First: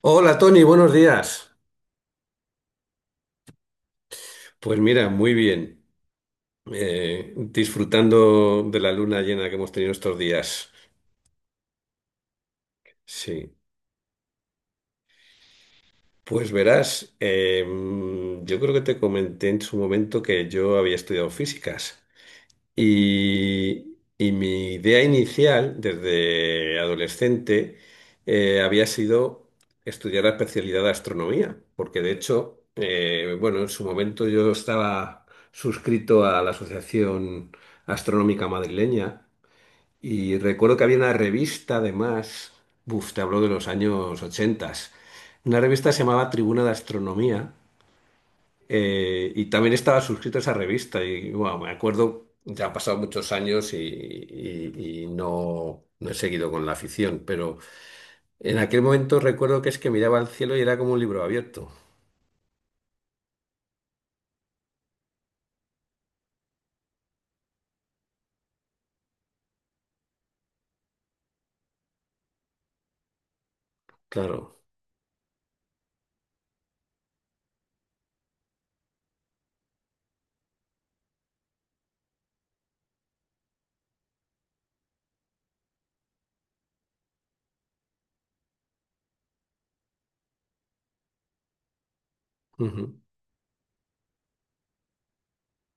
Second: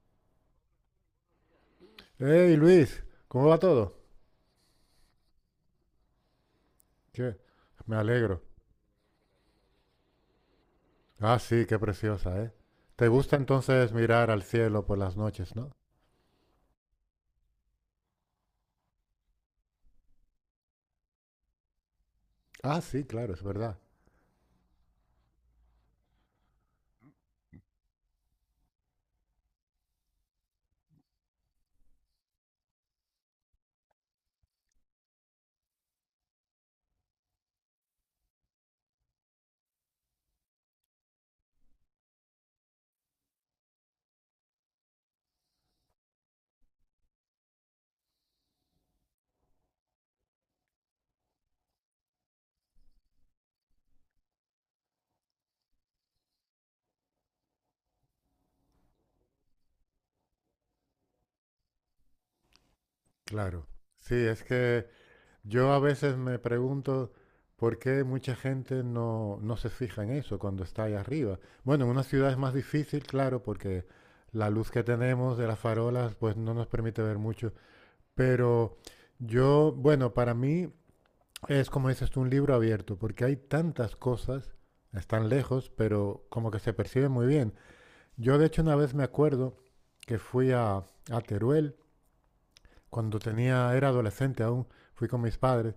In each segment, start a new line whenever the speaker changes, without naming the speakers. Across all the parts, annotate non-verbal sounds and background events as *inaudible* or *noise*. Hola Tony, buenos días.
Hey Luis, ¿cómo va todo?
Pues mira, muy bien.
¿Qué? Me alegro.
Disfrutando de la luna llena que hemos tenido estos días.
Ah, sí, qué preciosa, ¿eh? ¿Te gusta
Sí.
entonces mirar al cielo por las noches, no?
Pues verás, yo creo que te comenté en su momento que yo había estudiado físicas.
Ah, sí, claro, es verdad.
Y mi idea inicial, desde adolescente, había sido estudiar la especialidad de astronomía, porque de hecho, bueno, en su momento yo estaba suscrito a la Asociación Astronómica Madrileña y recuerdo que había una revista, además, buf, te hablo de los años 80, una revista que se llamaba Tribuna de Astronomía y también estaba suscrito a esa revista y bueno, me acuerdo, ya han pasado muchos años y, y no, no he seguido con la afición, pero en aquel momento recuerdo que es que miraba al cielo y era como un libro abierto.
Claro. Sí, es que yo a veces me pregunto por qué mucha gente no se fija en eso cuando está ahí arriba. Bueno, en una ciudad es más difícil, claro, porque la
Claro,
luz que tenemos de las farolas pues no nos permite ver mucho. Pero yo, bueno, para mí es como dices tú, un libro abierto, porque hay tantas cosas, están lejos, pero como que se percibe muy bien. Yo de hecho una vez me acuerdo que fui a Teruel,
ujú,
cuando tenía, era adolescente aún, fui con mis padres,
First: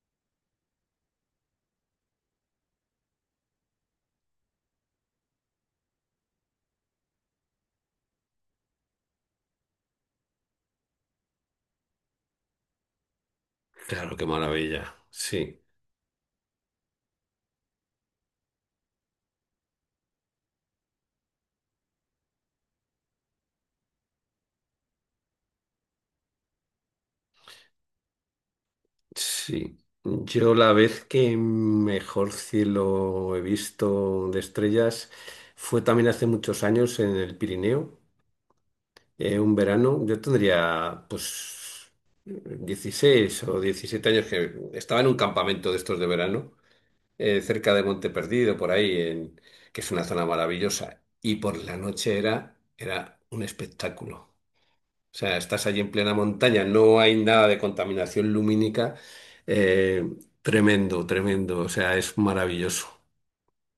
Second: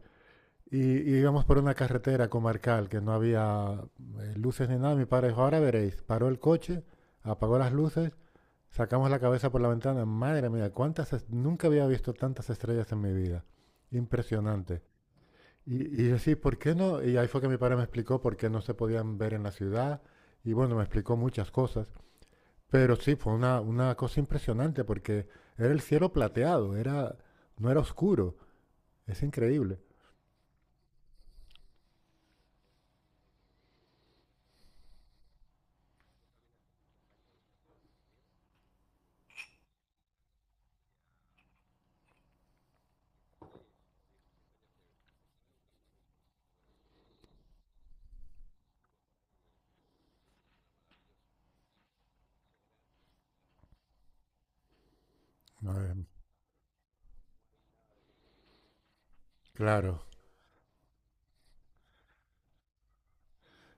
y íbamos por una carretera comarcal que no había luces ni nada. Mi padre dijo, ahora veréis, paró el coche, apagó las luces, sacamos la cabeza por la ventana, madre mía, cuántas, nunca había visto tantas estrellas en mi vida.
claro, qué
Impresionante.
maravilla. Sí,
Y yo sí, ¿por qué no? Y ahí fue que mi padre me explicó por qué no se podían ver en la ciudad. Y bueno, me explicó muchas cosas. Pero sí, fue una cosa impresionante porque era el cielo plateado, era, no era oscuro. Es
sí.
increíble.
Yo la vez que mejor cielo he visto de estrellas fue también hace muchos años en el Pirineo. Un verano, yo tendría pues 16 o 17 años que estaba en un campamento de estos de verano, cerca de Monte Perdido, por ahí, en, que es una zona maravillosa. Y por la noche era, era un espectáculo. O sea, estás allí en
Eh,
plena montaña, no hay nada de contaminación lumínica. eh,
claro.
Tremendo, tremendo. O sea, es maravilloso.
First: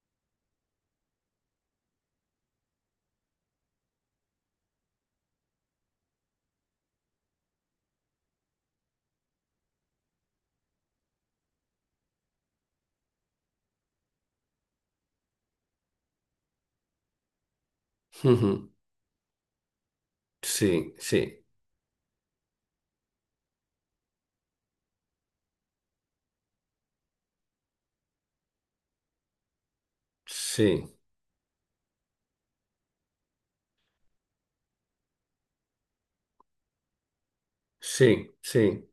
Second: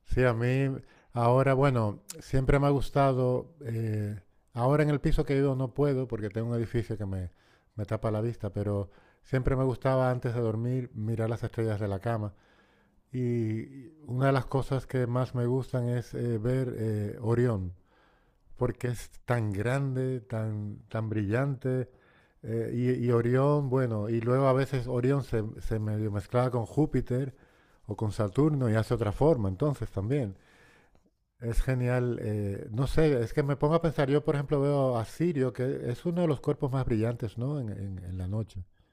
Sí, a mí ahora, bueno, siempre me ha gustado. Ahora en el piso que vivo no puedo porque tengo un edificio que me tapa la vista, pero siempre me gustaba antes de dormir mirar las estrellas de la cama. Y una de las cosas que más me gustan es ver Orión,
*laughs* Ujú.
porque es tan grande, tan,
Sí,
tan
sí,
brillante. Y, y Orión, bueno, y luego a veces Orión se medio mezclaba con Júpiter o con Saturno y hace otra forma, entonces también.
sí,
Es genial. No sé, es que me pongo a pensar, yo por ejemplo veo a Sirio, que es uno de los cuerpos más brillantes, ¿no? En, en la
sí,
noche.
sí.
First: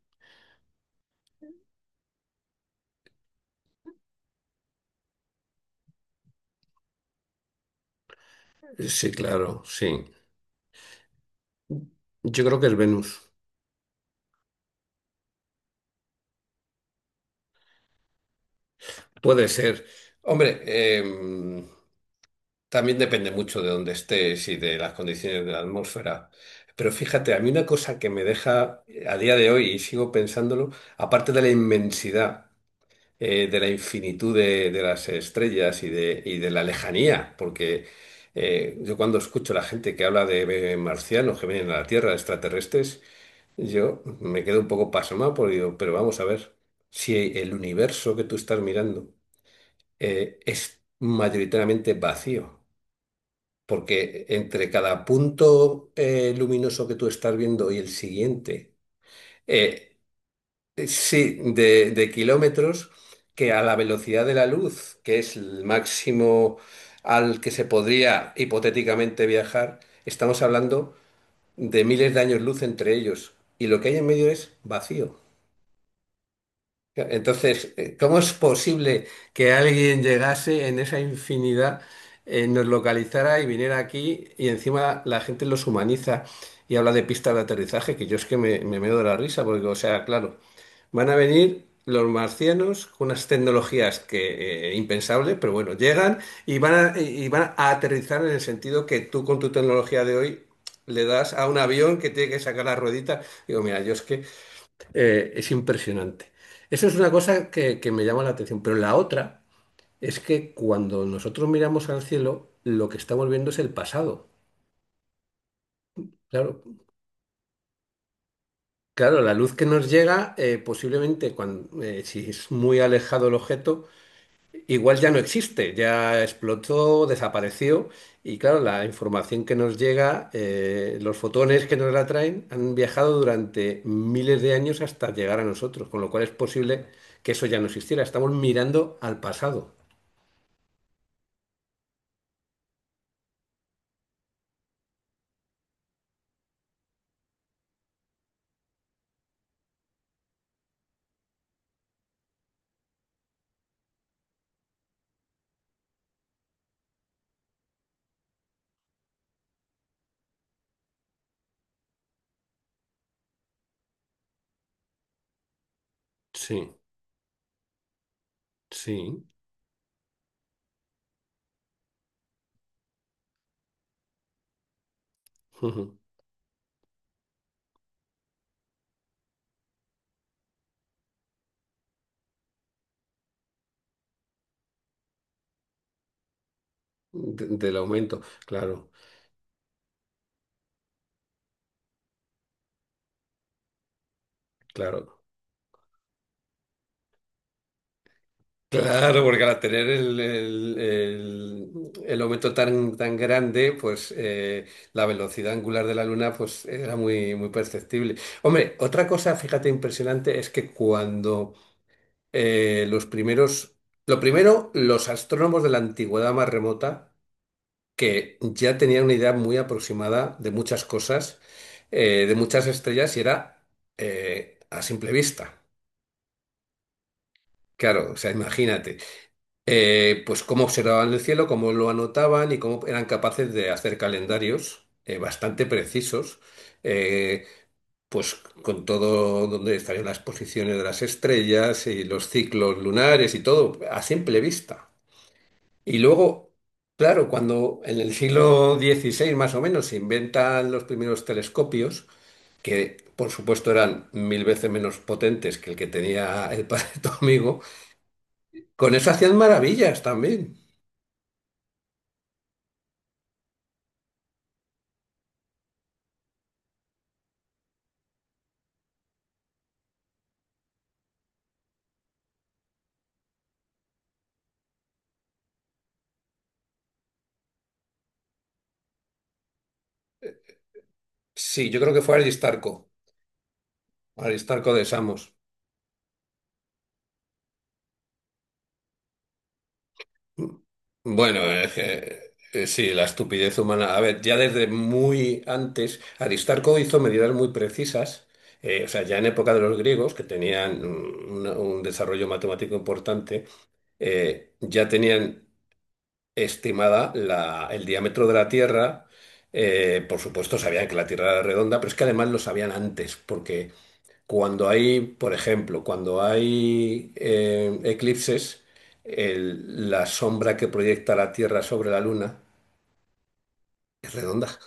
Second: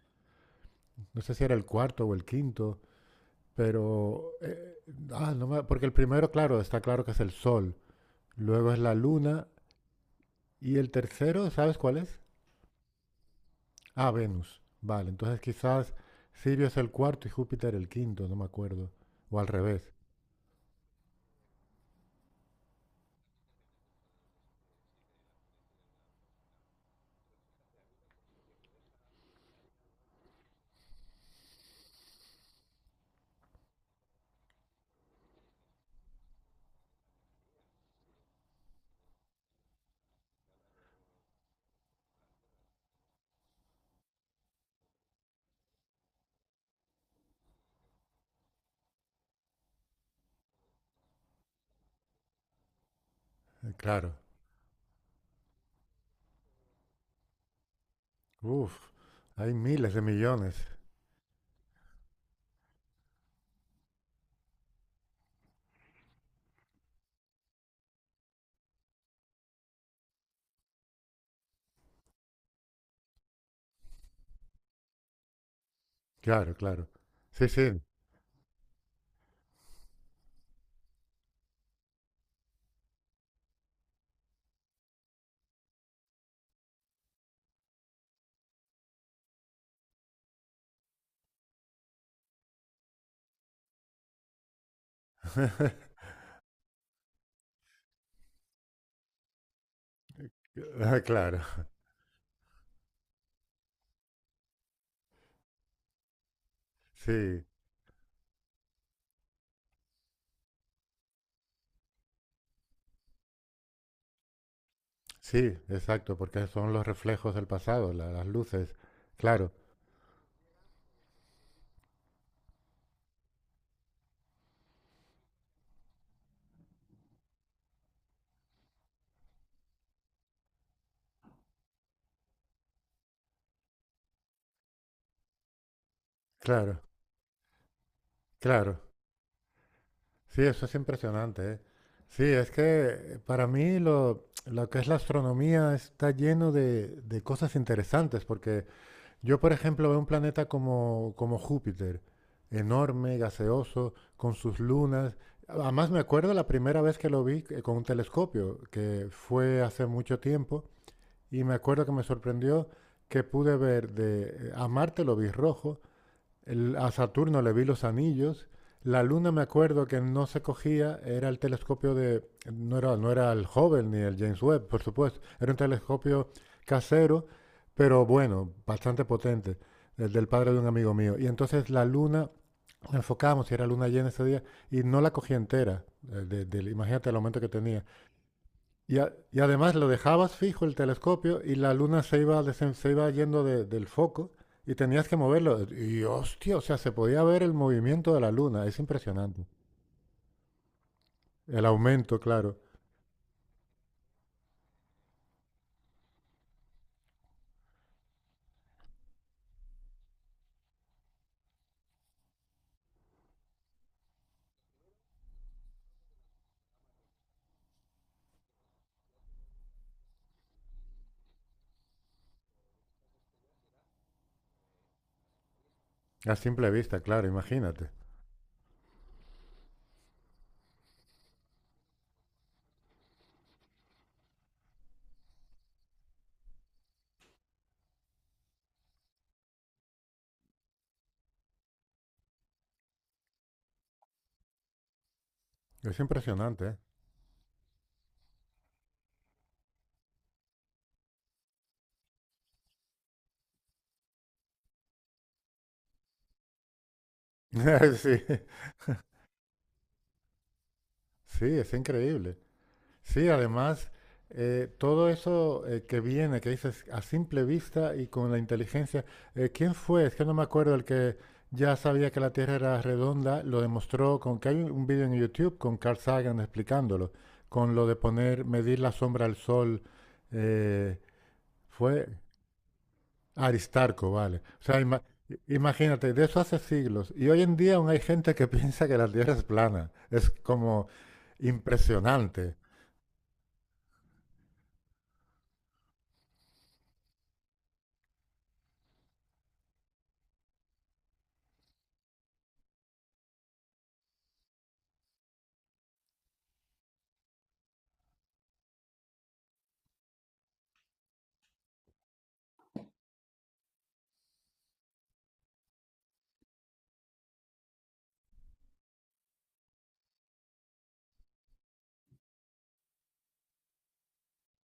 No sé si era el cuarto o el quinto. Pero, ah, no me- porque el primero, claro, está claro que es el Sol, luego es la
Sí,
Luna
claro, sí.
y el tercero, ¿sabes cuál es?
Yo creo que es Venus.
Ah, Venus. Vale, entonces quizás Sirio es el cuarto y Júpiter el quinto, no me acuerdo. O al
Puede ser.
revés,
Hombre, em, también depende mucho de dónde estés y de las condiciones de la atmósfera. Pero fíjate, a mí una cosa que me deja a día de hoy y sigo pensándolo, aparte de la inmensidad, de la infinitud de las estrellas y de la lejanía, porque yo cuando escucho a la gente que habla de marcianos que vienen a la Tierra, extraterrestres, yo me quedo un poco pasmado porque digo, pero vamos a ver, si el universo que tú estás mirando es mayoritariamente vacío,
claro.
porque entre cada punto luminoso que tú estás viendo y el siguiente,
Uf, hay miles
eh,
de millones.
sí, de kilómetros, que a la velocidad de la luz, que es el máximo al que se podría hipotéticamente viajar, estamos hablando de miles de años luz entre ellos, y lo que hay en medio es vacío.
Claro, claro. Sí,
Entonces,
sí.
¿cómo es posible que alguien llegase en esa infinidad, nos localizara y viniera aquí y encima la gente los humaniza y habla de pistas de aterrizaje? Que yo es que me meo de la risa porque, o sea, claro, van a venir los marcianos con unas tecnologías que impensables, pero bueno,
*laughs*
llegan y y van a aterrizar en el sentido que tú con tu tecnología de hoy
Ah,
le das
claro,
a un avión que tiene que sacar la ruedita. Digo, mira, yo es que es impresionante. Eso es una
sí,
cosa que me llama la atención, pero la otra es que cuando nosotros miramos al cielo, lo que estamos viendo es el pasado.
sí, exacto, porque
Claro,
son los reflejos del pasado, las luces.
claro, la
Claro,
luz que nos llega, posiblemente cuando, si es muy alejado el objeto, igual ya no existe, ya explotó, desapareció y claro, la información que nos llega, los fotones que nos la traen han viajado durante miles de años hasta llegar a nosotros, con lo cual es
claro,
posible que eso ya no existiera. Estamos
claro.
mirando al pasado.
Sí, eso es impresionante, ¿eh? Sí, es que para mí lo que es la astronomía está lleno de cosas interesantes, porque yo, por ejemplo, veo un planeta como, como Júpiter, enorme, gaseoso, con sus lunas. Además, me acuerdo la primera vez que lo vi con un telescopio, que fue hace mucho tiempo, y me acuerdo que me sorprendió que pude ver de, a Marte lo vi rojo,
Sí,
a Saturno le vi los anillos. La
sí.
luna me acuerdo que no se cogía, era el telescopio de, no era, no era el Hubble ni el James Webb, por supuesto, era un telescopio casero, pero bueno, bastante potente, el del padre de un amigo mío. Y entonces la luna, enfocábamos, si era luna llena ese día, y no la cogí entera, imagínate
*laughs*
el aumento que
Del
tenía.
aumento, claro,
Y, y además lo dejabas fijo el telescopio y la luna se iba, se iba yendo del foco y tenías que
claro.
moverlo. Y hostia, o sea, se podía ver el movimiento de la luna. Es
Claro, porque
impresionante.
al tener el, el-
El
el-
aumento,
el aumento
claro.
tan, tan grande, pues la velocidad angular de la Luna pues era muy, muy perceptible. Hombre, otra cosa, fíjate, impresionante es que cuando eh, los primeros, lo primero, los astrónomos de la antigüedad más remota, que ya tenían una idea muy aproximada de muchas cosas, de muchas estrellas, y era a simple vista.
A simple vista, claro, imagínate.
Claro, o sea, imagínate. Pues cómo observaban el cielo, cómo lo anotaban y cómo eran capaces de hacer calendarios bastante precisos, eh, pues con todo donde estarían las posiciones de las estrellas y los ciclos lunares y todo, a simple vista. Y
Es
luego,
impresionante, ¿eh?
claro, cuando en el siglo XVI más o menos se inventan los primeros telescopios, que por supuesto eran mil veces menos potentes que el que tenía el padre de tu amigo,
*laughs* Sí,
con eso hacían maravillas también.
sí, es increíble. Sí, además, todo eso que viene, que dices a simple vista y con la inteligencia, ¿quién fue? Es que no me acuerdo el que ya sabía que la Tierra era redonda, lo demostró con que hay un vídeo en YouTube con Carl Sagan explicándolo, con lo de poner, medir la sombra al sol, eh,
Sí, yo creo que
fue
fue Aristarco,
Aristarco, vale. O
Aristarco
sea,
de Samos.
imagínate, de eso hace siglos. Y hoy en día aún hay gente que *laughs* piensa que la Tierra es plana. Es como
Bueno, es que,
impresionante.
sí, la estupidez humana. A ver, ya desde muy antes, Aristarco hizo medidas muy precisas, o sea, ya en época de los griegos, que tenían un desarrollo matemático importante, ya tenían estimada el diámetro de la Tierra. Por supuesto, sabían que la Tierra era redonda, pero es que además lo sabían antes, porque cuando hay, por ejemplo, cuando hay eclipses, la sombra que proyecta la Tierra sobre la Luna es redonda. *laughs*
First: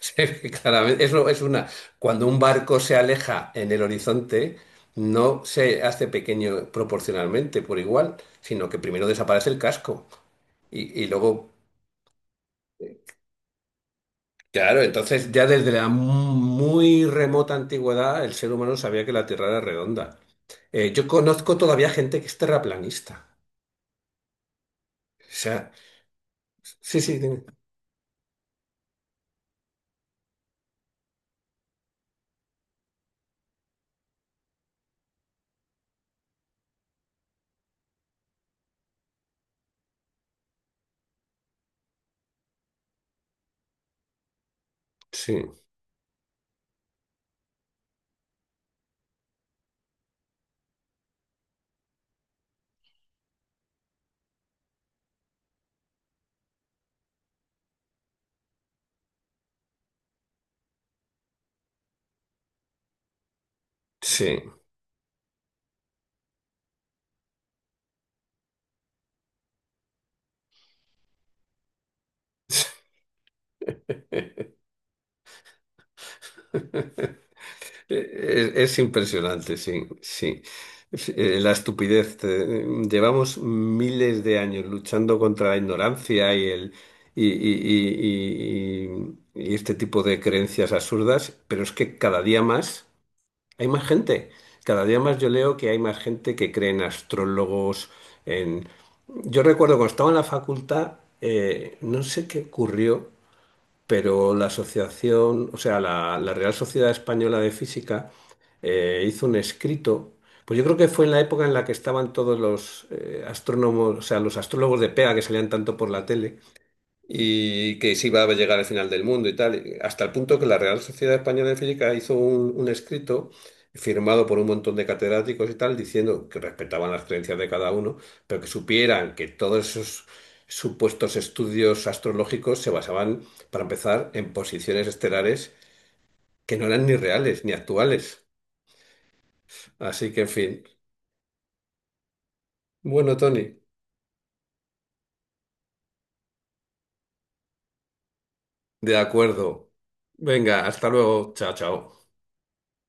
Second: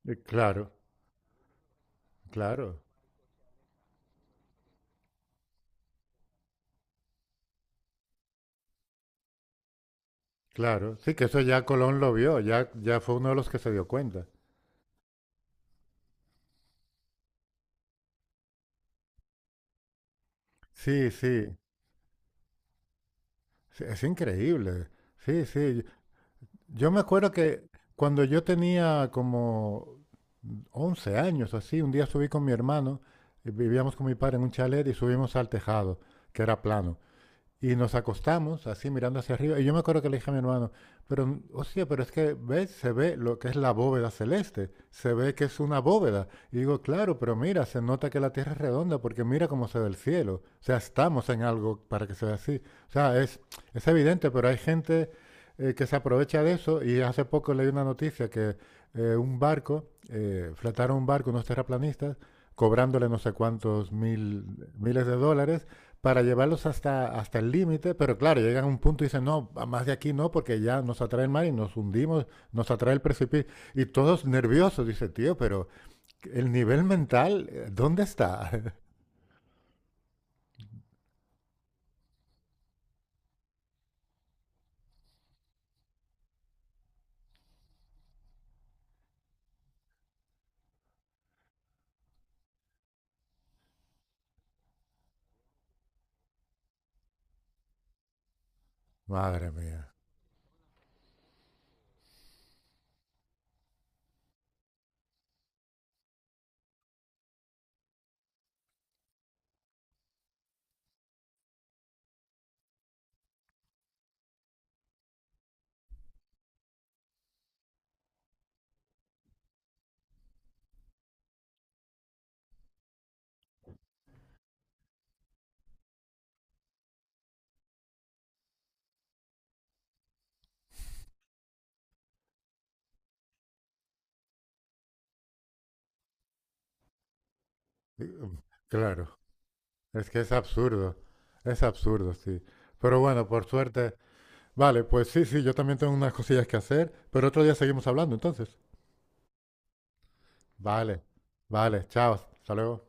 O sea, se ve
Claro,
claramente. Eso es una. Cuando un barco
claro.
se aleja en el horizonte, no se hace pequeño proporcionalmente por igual, sino que primero desaparece el casco
Claro,
y
sí, que eso
luego.
ya Colón lo vio, ya, ya fue uno de los que se dio cuenta.
Claro, entonces ya desde la muy remota antigüedad el ser humano sabía que la Tierra era redonda. Yo
Sí,
conozco
sí,
todavía gente que es terraplanista.
sí, es increíble. Sí,
Sea,
sí. Yo
sí,
me
sí,
acuerdo
dime.
que cuando yo tenía como 11 años o así, un día subí con mi hermano, y vivíamos con mi padre en un chalet y subimos al tejado, que era plano. Y nos acostamos así mirando hacia arriba. Y yo me acuerdo que le dije a mi hermano, pero, hostia, pero es que, ¿ves? Se ve lo que es la bóveda celeste. Se ve
Sí,
que es una bóveda. Y digo, claro, pero mira, se nota que la Tierra es redonda porque mira cómo se ve el cielo. O sea, estamos en algo para que sea así. O sea, es evidente, pero hay gente que se aprovecha de eso. Y hace poco leí una noticia que fletaron un barco, unos terraplanistas, cobrándole no sé cuántos
sí.
mil, miles de dólares para llevarlos hasta, hasta el límite, pero claro, llegan a un punto y dicen, no, más de aquí no, porque ya nos atrae el mar y nos hundimos, nos atrae
*laughs*
el precipicio. Y todos nerviosos, dice, tío, pero el nivel mental, ¿dónde está? *laughs*
Es impresionante, sí, sí. Sí, la estupidez. Llevamos miles de años luchando contra la ignorancia y el y, y- y- y este tipo de creencias absurdas, pero es que cada día más hay más gente. Cada día más yo leo que hay más gente que cree en astrólogos, en... Yo
Madre
recuerdo cuando
mía.
estaba en la facultad, no sé qué ocurrió. Pero la asociación, o sea, la Real Sociedad Española de Física hizo un escrito, pues yo creo que fue en la época en la que estaban todos los o sea, los astrólogos de pega que salían tanto por la tele, y que se iba a llegar al final del mundo y tal, hasta el punto que la Real Sociedad Española de Física hizo un escrito firmado por un montón de catedráticos y tal, diciendo que respetaban las creencias de cada uno, pero que supieran que todos esos supuestos estudios astrológicos se basaban, para empezar, en posiciones estelares que no eran ni reales ni
Y,
actuales.
um, Claro, es
Así
que
que, en fin.
es absurdo, sí. Pero
Bueno,
bueno, por
Tony,
suerte, vale, pues sí, sí, yo también tengo unas cosillas que hacer, pero otro día seguimos hablando, entonces.
de acuerdo. Venga, hasta
Vale,
luego. Chao,
vale,
chao.
chao, hasta luego.